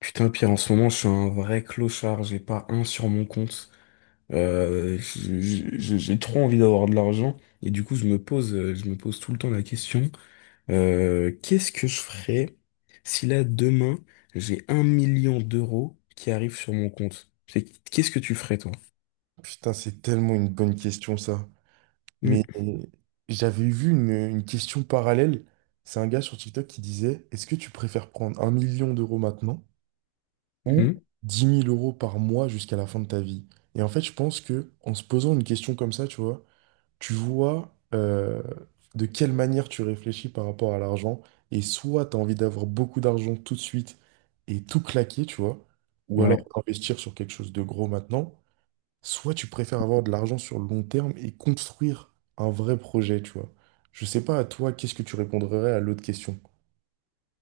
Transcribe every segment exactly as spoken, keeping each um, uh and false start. Putain, Pierre, en ce moment, je suis un vrai clochard. J'ai pas un sur mon compte. Euh, j- j- j'ai j'ai trop envie d'avoir de l'argent. Et du coup, je me pose, euh, je me pose tout le temps la question, euh, qu'est-ce que je ferais si là, demain, j'ai un million d'euros qui arrivent sur mon compte? C'est- Qu'est-ce que tu ferais, toi? Putain, c'est tellement une bonne question, ça. Mais euh, j'avais vu une, une question parallèle. C'est un gars sur TikTok qui disait, est-ce que tu préfères prendre un million d'euros maintenant ou Mhm. dix mille euros par mois jusqu'à la fin de ta vie? Et en fait, je pense que en se posant une question comme ça, tu vois, tu vois euh, de quelle manière tu réfléchis par rapport à l'argent. Et soit tu as envie d'avoir beaucoup d'argent tout de suite et tout claquer, tu vois, ou alors Ouais. investir sur quelque chose de gros maintenant. Soit tu préfères avoir de l'argent sur le long terme et construire un vrai projet, tu vois. Je sais pas, à toi, qu'est-ce que tu répondrais à l'autre question?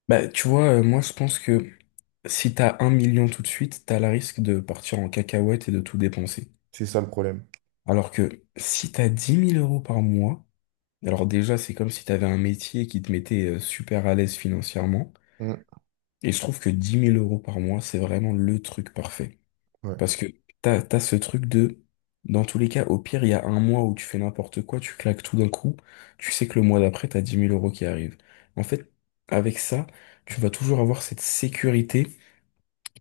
Bah, tu vois, euh, moi, je pense que si t'as un million tout de suite, t'as le risque de partir en cacahuète et de tout dépenser. C'est ça le problème. Alors que si t'as dix mille euros par mois, alors déjà, c'est comme si tu avais un métier qui te mettait euh, super à l'aise financièrement. Mm, Et je trouve que dix mille euros par mois, c'est vraiment le truc parfait. ouais. Parce que t'as, t'as ce truc de, dans tous les cas, au pire, il y a un mois où tu fais n'importe quoi, tu claques tout d'un coup, tu sais que le mois d'après, t'as dix mille euros qui arrivent. En fait, avec ça, tu vas toujours avoir cette sécurité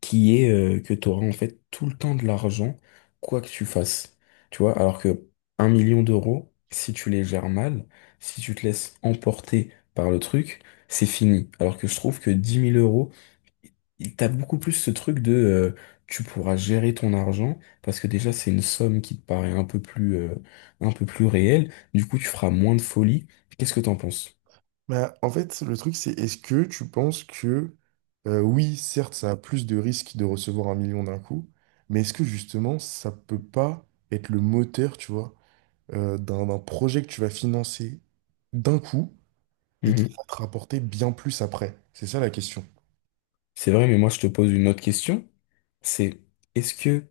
qui est euh, que tu auras en fait tout le temps de l'argent, quoi que tu fasses. Tu vois, alors que un million d'euros, si tu les gères mal, si tu te laisses emporter par le truc, c'est fini. Alors que je trouve que dix mille euros, il- t'as beaucoup plus ce truc de euh, tu pourras gérer ton argent parce que déjà c'est une somme qui te paraît un peu plus euh, un peu plus réelle. Du coup, tu feras moins de folie. Qu'est-ce que t'en penses? Bah, en fait, le truc, c'est est-ce que tu penses que, euh, oui, certes, ça a plus de risques de recevoir un million d'un coup, mais est-ce que justement, ça peut pas être le moteur, tu vois, euh, d'un d'un projet que tu vas financer d'un coup et qui Mhm. va te rapporter bien plus après? C'est ça la question. C'est vrai, mais moi je te pose une autre question. C'est est-ce que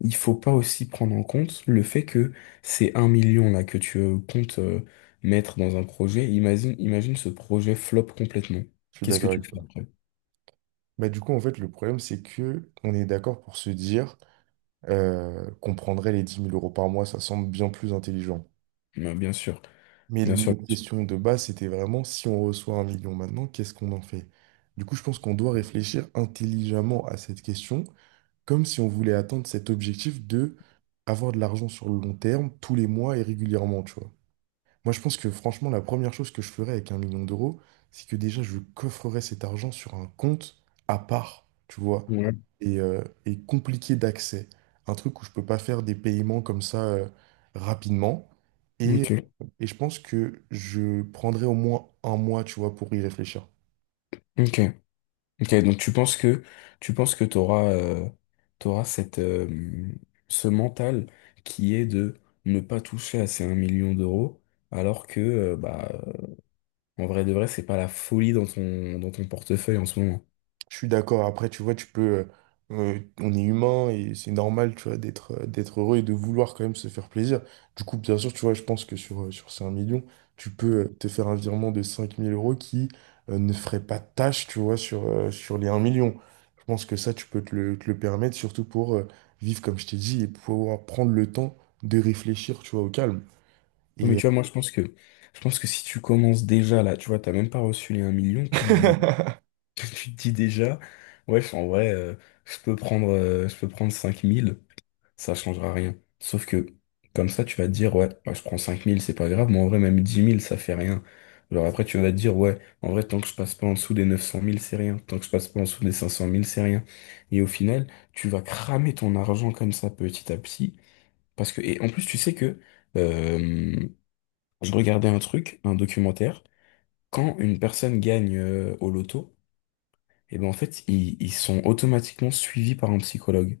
il faut pas aussi prendre en compte le fait que c'est un million là que tu euh, comptes euh, mettre dans un projet. Imagine, imagine ce projet flop complètement. Je suis Qu'est-ce que d'accord tu avec fais après? Bah, du coup, en fait, le problème, c'est que on est d'accord pour se dire euh, qu'on prendrait les dix mille euros par mois, ça semble bien plus intelligent. Bah, bien sûr, Mais bien sûr, notre bien sûr. question de base, c'était vraiment si on reçoit un million maintenant, qu'est-ce qu'on en fait? Du coup, je pense qu'on doit réfléchir intelligemment à cette question, comme si on voulait atteindre cet objectif de avoir de l'argent sur le long terme, tous les mois et régulièrement, tu vois. Moi, je pense que franchement, la première chose que je ferais avec un million d'euros, c'est que déjà, je coffrerais cet argent sur un compte à part, tu vois, Ouais. et, euh, et compliqué d'accès. Un truc où je peux pas faire des paiements comme ça, euh, rapidement. Et, Ok, et je pense que je prendrais au moins un mois, tu vois, pour y réfléchir. ok, ok. Donc tu penses que tu penses que t'auras euh, t'auras cette euh, ce mental qui est de ne pas toucher à ces un million d'euros, alors que euh, bah en vrai de vrai c'est pas la folie dans ton dans ton portefeuille en ce moment. Je suis d'accord. Après, tu vois, tu peux, euh, euh, on est humain et c'est normal, tu vois, d'être euh, d'être heureux et de vouloir quand même se faire plaisir. Du coup, bien sûr, tu vois, je pense que sur, euh, sur ces un million, tu peux, euh, te faire un virement de cinq mille euros qui, euh, ne ferait pas tâche, tu vois, sur, euh, sur les un million. Je pense que ça, tu peux te le, te le permettre, surtout pour euh, vivre, comme je t'ai dit, et pouvoir prendre le temps de réfléchir, tu vois, au calme. Non, mais Et, tu vois, moi, je pense que, je pense que si tu commences déjà là, tu vois, t'as même pas reçu les un million, tu te dis, dé- tu te dis déjà, ouais, en vrai, euh, je peux prendre, euh, je peux prendre cinq mille ça changera rien. Sauf que, comme ça, tu vas te dire, ouais, bah, je prends cinq mille c'est pas grave, mais en vrai, même dix mille ça fait rien. Alors après, tu vas te dire, ouais, en vrai, tant que je passe pas en dessous des neuf cent mille c'est rien. Tant que je passe pas en dessous des cinq cent mille c'est rien. Et au final, tu vas cramer ton argent comme ça, petit à petit. Parce que, et en plus, tu sais que, euh, je regardais un truc, un documentaire. Quand une personne gagne euh, au loto, et ben en fait, ils, ils sont automatiquement suivis par un psychologue.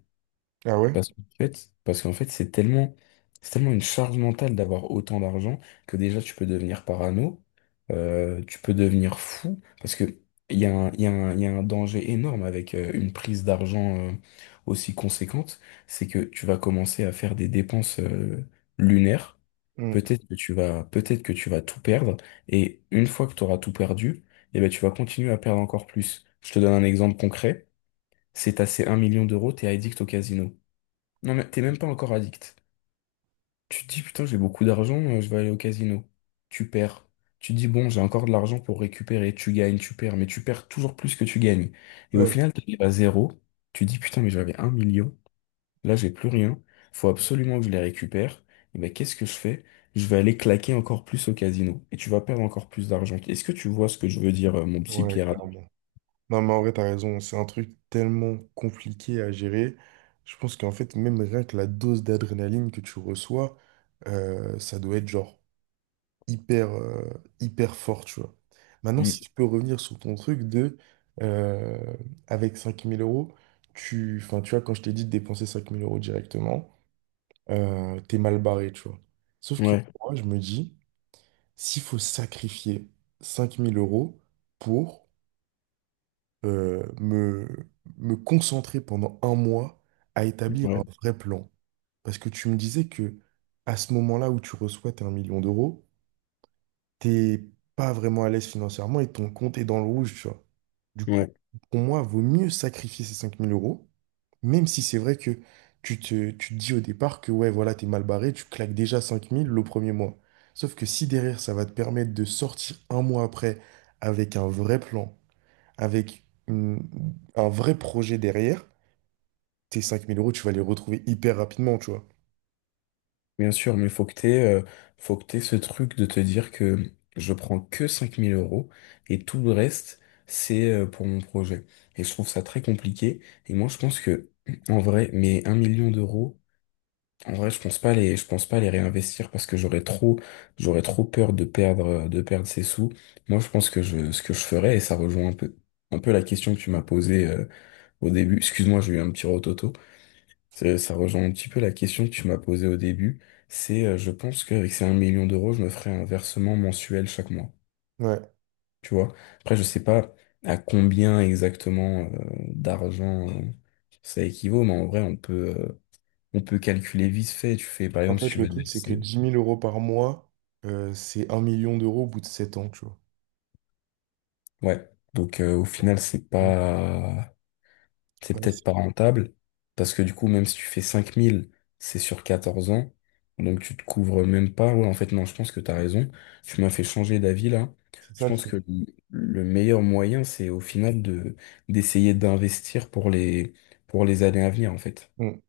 ah ouais? Parce qu'en fait, parce qu'en fait, c'est tellement, c'est tellement une charge mentale d'avoir autant d'argent que déjà tu peux devenir parano, euh, tu peux devenir fou, parce que il y a un, il y a un, il y a un danger énorme avec euh, une prise d'argent euh, aussi conséquente, c'est que tu vas commencer à faire des dépenses euh, lunaires. Mm. Peut-être que tu vas, peut-être que tu vas tout perdre, et une fois que tu auras tout perdu, eh ben, tu vas continuer à perdre encore plus. Je te donne un exemple concret. C'est assez un million d'euros, t'es addict au casino. Non, mais t'es même pas encore addict. Tu te dis, putain, j'ai beaucoup d'argent, euh, je vais aller au casino. Tu perds. Tu te dis, bon, j'ai encore de l'argent pour récupérer. Tu gagnes, tu perds, mais tu perds toujours plus que tu gagnes. Et au Ouais. final, tu t'arrives à zéro. Tu te dis, putain, mais j'avais un million. Là, j'ai plus rien. Faut absolument que je les récupère. Et ben, qu'est-ce que je fais? Je vais aller claquer encore plus au casino. Et tu vas perdre encore plus d'argent. Est-ce que tu vois ce que je veux dire, euh, mon petit Ouais, Pierre? clairement. Non, mais en vrai, t'as raison. C'est un truc tellement compliqué à gérer. Je pense qu'en fait, même rien que la dose d'adrénaline que tu reçois, euh, ça doit être genre hyper, euh, hyper fort, tu vois. Maintenant, si Hmm. tu peux revenir sur ton truc de, euh, avec cinq mille euros, tu, enfin, tu vois, quand je t'ai dit de dépenser cinq mille euros directement, euh, t'es mal barré, tu vois. Sauf que Ouais, moi, je me dis, s'il faut sacrifier cinq mille euros pour euh, me, me concentrer pendant un mois à établir un ouais, vrai plan. Parce que tu me disais que à ce moment-là où tu reçois tes un million d'euros, t'es pas vraiment à l'aise financièrement et ton compte est dans le rouge, tu vois. Du coup, ouais. pour moi, vaut mieux sacrifier ces cinq mille euros, même si c'est vrai que tu te, tu te dis au départ que ouais, voilà, t'es mal barré, tu claques déjà cinq mille le premier mois. Sauf que si derrière, ça va te permettre de sortir un mois après avec un vrai plan, avec une- un vrai projet derrière, tes cinq mille euros, tu vas les retrouver hyper rapidement, tu vois. Bien sûr, mais faut que t'aies, euh, faut que t'aies ce truc de te dire que je prends que cinq mille euros et tout le reste, c'est euh, pour mon projet. Et je trouve ça très compliqué. Et moi, je pense que, en vrai, mais un million d'euros, en vrai, je pense pas les, je pense pas les réinvestir parce que j'aurais trop, j'aurais trop peur de perdre, de perdre ces sous. Moi, je pense que je, ce que je ferais, et ça rejoint un peu, un peu la question que tu m'as posée, euh, au début. Excuse-moi, j'ai eu un petit rototo. Ça, ça rejoint un petit peu la question que tu m'as posée au début. C'est, euh, je pense qu'avec ces un million d'euros, je me ferai un versement mensuel chaque mois. Ouais. Tu vois? Après, je sais pas à combien exactement euh, d'argent euh, ça équivaut, mais en vrai, on peut, euh, on peut calculer vite fait. Tu fais, par En exemple, si fait, tu le veux te truc, c'est que verser. dix mille euros par mois, euh, c'est un million d'euros au bout de sept ans, tu vois. Ouais. Donc, euh, au final, c'est Donc, pas. C'est ouais, peut-être c'est pas rentable, parce que du coup, même si tu fais cinq mille c'est sur quatorze ans, donc tu te couvres même pas. Ouais, en fait, non, je pense que t'as raison. Tu m'as fait changer d'avis là. c'est Je ça le pense truc. que le le meilleur moyen, c'est au final de d'essayer d'investir pour les pour les années à venir, en fait. Mm.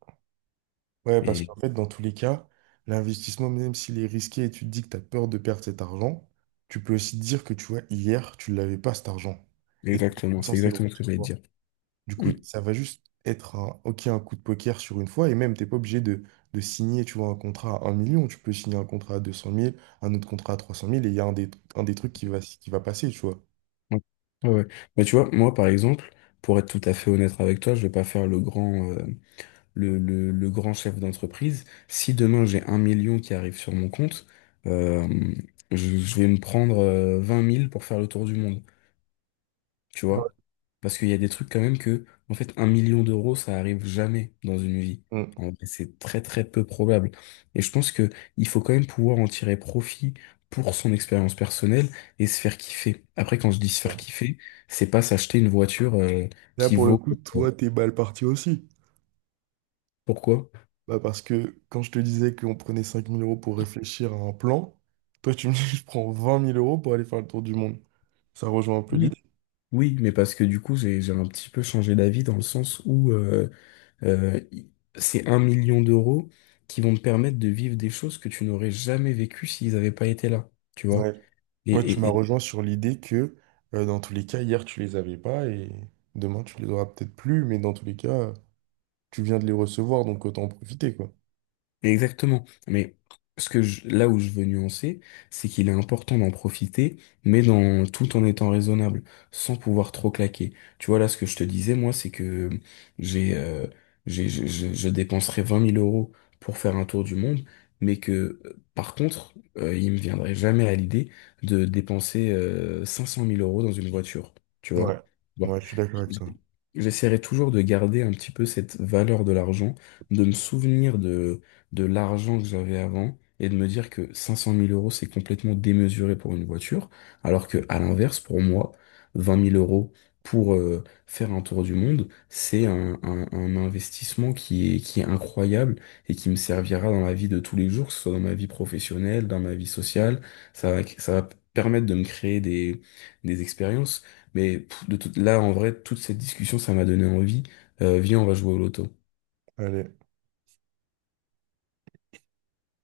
Ouais, parce Et qu'en fait, dans tous les cas, l'investissement, même s'il est risqué et tu te dis que tu as peur de perdre cet argent, tu peux aussi te dire que, tu vois, hier, tu l'avais pas cet argent. Et tu exactement, es c'est censé le exactement ce que j'allais te recevoir. dire. Du coup, Mm. ça va juste être un, ok, un coup de poker sur une fois, et même, t'es pas obligé de, de signer, tu vois, un contrat à un million. Tu peux signer un contrat à deux cent mille, un autre contrat à trois cent mille et il y a un des, un des trucs qui va, qui va passer, tu vois. Ouais, ouais, ouais. Mais tu vois, moi, par exemple, pour être tout à fait honnête avec toi, je vais pas faire le grand. euh, le, le- le grand chef d'entreprise, si demain j'ai un million qui arrive sur mon compte, euh, je, je vais me prendre euh, vingt mille pour faire le tour du monde, tu Ouais. vois? Parce qu'il y a des trucs quand même que, en fait, un million d'euros, ça arrive jamais dans une vie. Mm. En vrai, c'est très très peu probable. Et je pense que il faut quand même pouvoir en tirer profit pour son expérience personnelle et se faire kiffer. Après, quand je dis se faire kiffer, c'est pas s'acheter une voiture euh, Là, qui pour le vaut. coup, euh, toi, t'es mal parti aussi. Pourquoi? Bah, parce que quand je te disais qu'on prenait cinq mille euros pour réfléchir à un plan, toi, tu me dis, je prends vingt mille euros pour aller faire le tour du monde. Ça rejoint un peu l'idée. Oui, mais parce que du coup, j'ai, j'ai un petit peu changé d'avis dans le sens où euh, euh, i- c'est un million d'euros qui vont te permettre de vivre des choses que tu n'aurais jamais vécues s'ils n'avaient pas été là, tu vois. Ouais. Ouais, tu Et, m'as et, rejoint sur l'idée que euh, dans tous les cas, hier tu les avais pas et demain tu les auras peut-être plus, mais dans tous les cas, tu viens de les recevoir, donc autant en profiter, quoi. Exactement. Mais ce que je- là où je veux nuancer, c'est qu'il est important d'en profiter, mais dans, tout en étant raisonnable, sans pouvoir trop claquer. Tu vois, là, ce que je te disais, moi, c'est que j'ai, euh, j'ai, je, je- je dépenserais vingt mille euros pour faire un tour du monde, mais que, euh, par contre, euh, il me viendrait jamais à l'idée de dépenser, euh, cinq cent mille euros dans une voiture. Tu Ouais, vois? Bon. ouais, je suis d'accord avec toi. J'essaierai toujours de garder un petit peu cette valeur de l'argent, de me souvenir de de l'argent que j'avais avant et de me dire que cinq cent mille euros, c'est complètement démesuré pour une voiture, alors que à l'inverse, pour moi, vingt mille euros pour euh, faire un tour du monde, c'est un, un- un investissement qui est, qui est incroyable et qui me servira dans la vie de tous les jours, que ce soit dans ma vie professionnelle, dans ma vie sociale. Ça va, ça va permettre de me créer des, des expériences. Mais pff, de tout- là, en vrai, toute cette discussion, ça m'a donné envie. Euh, viens, on va jouer au loto. Allez.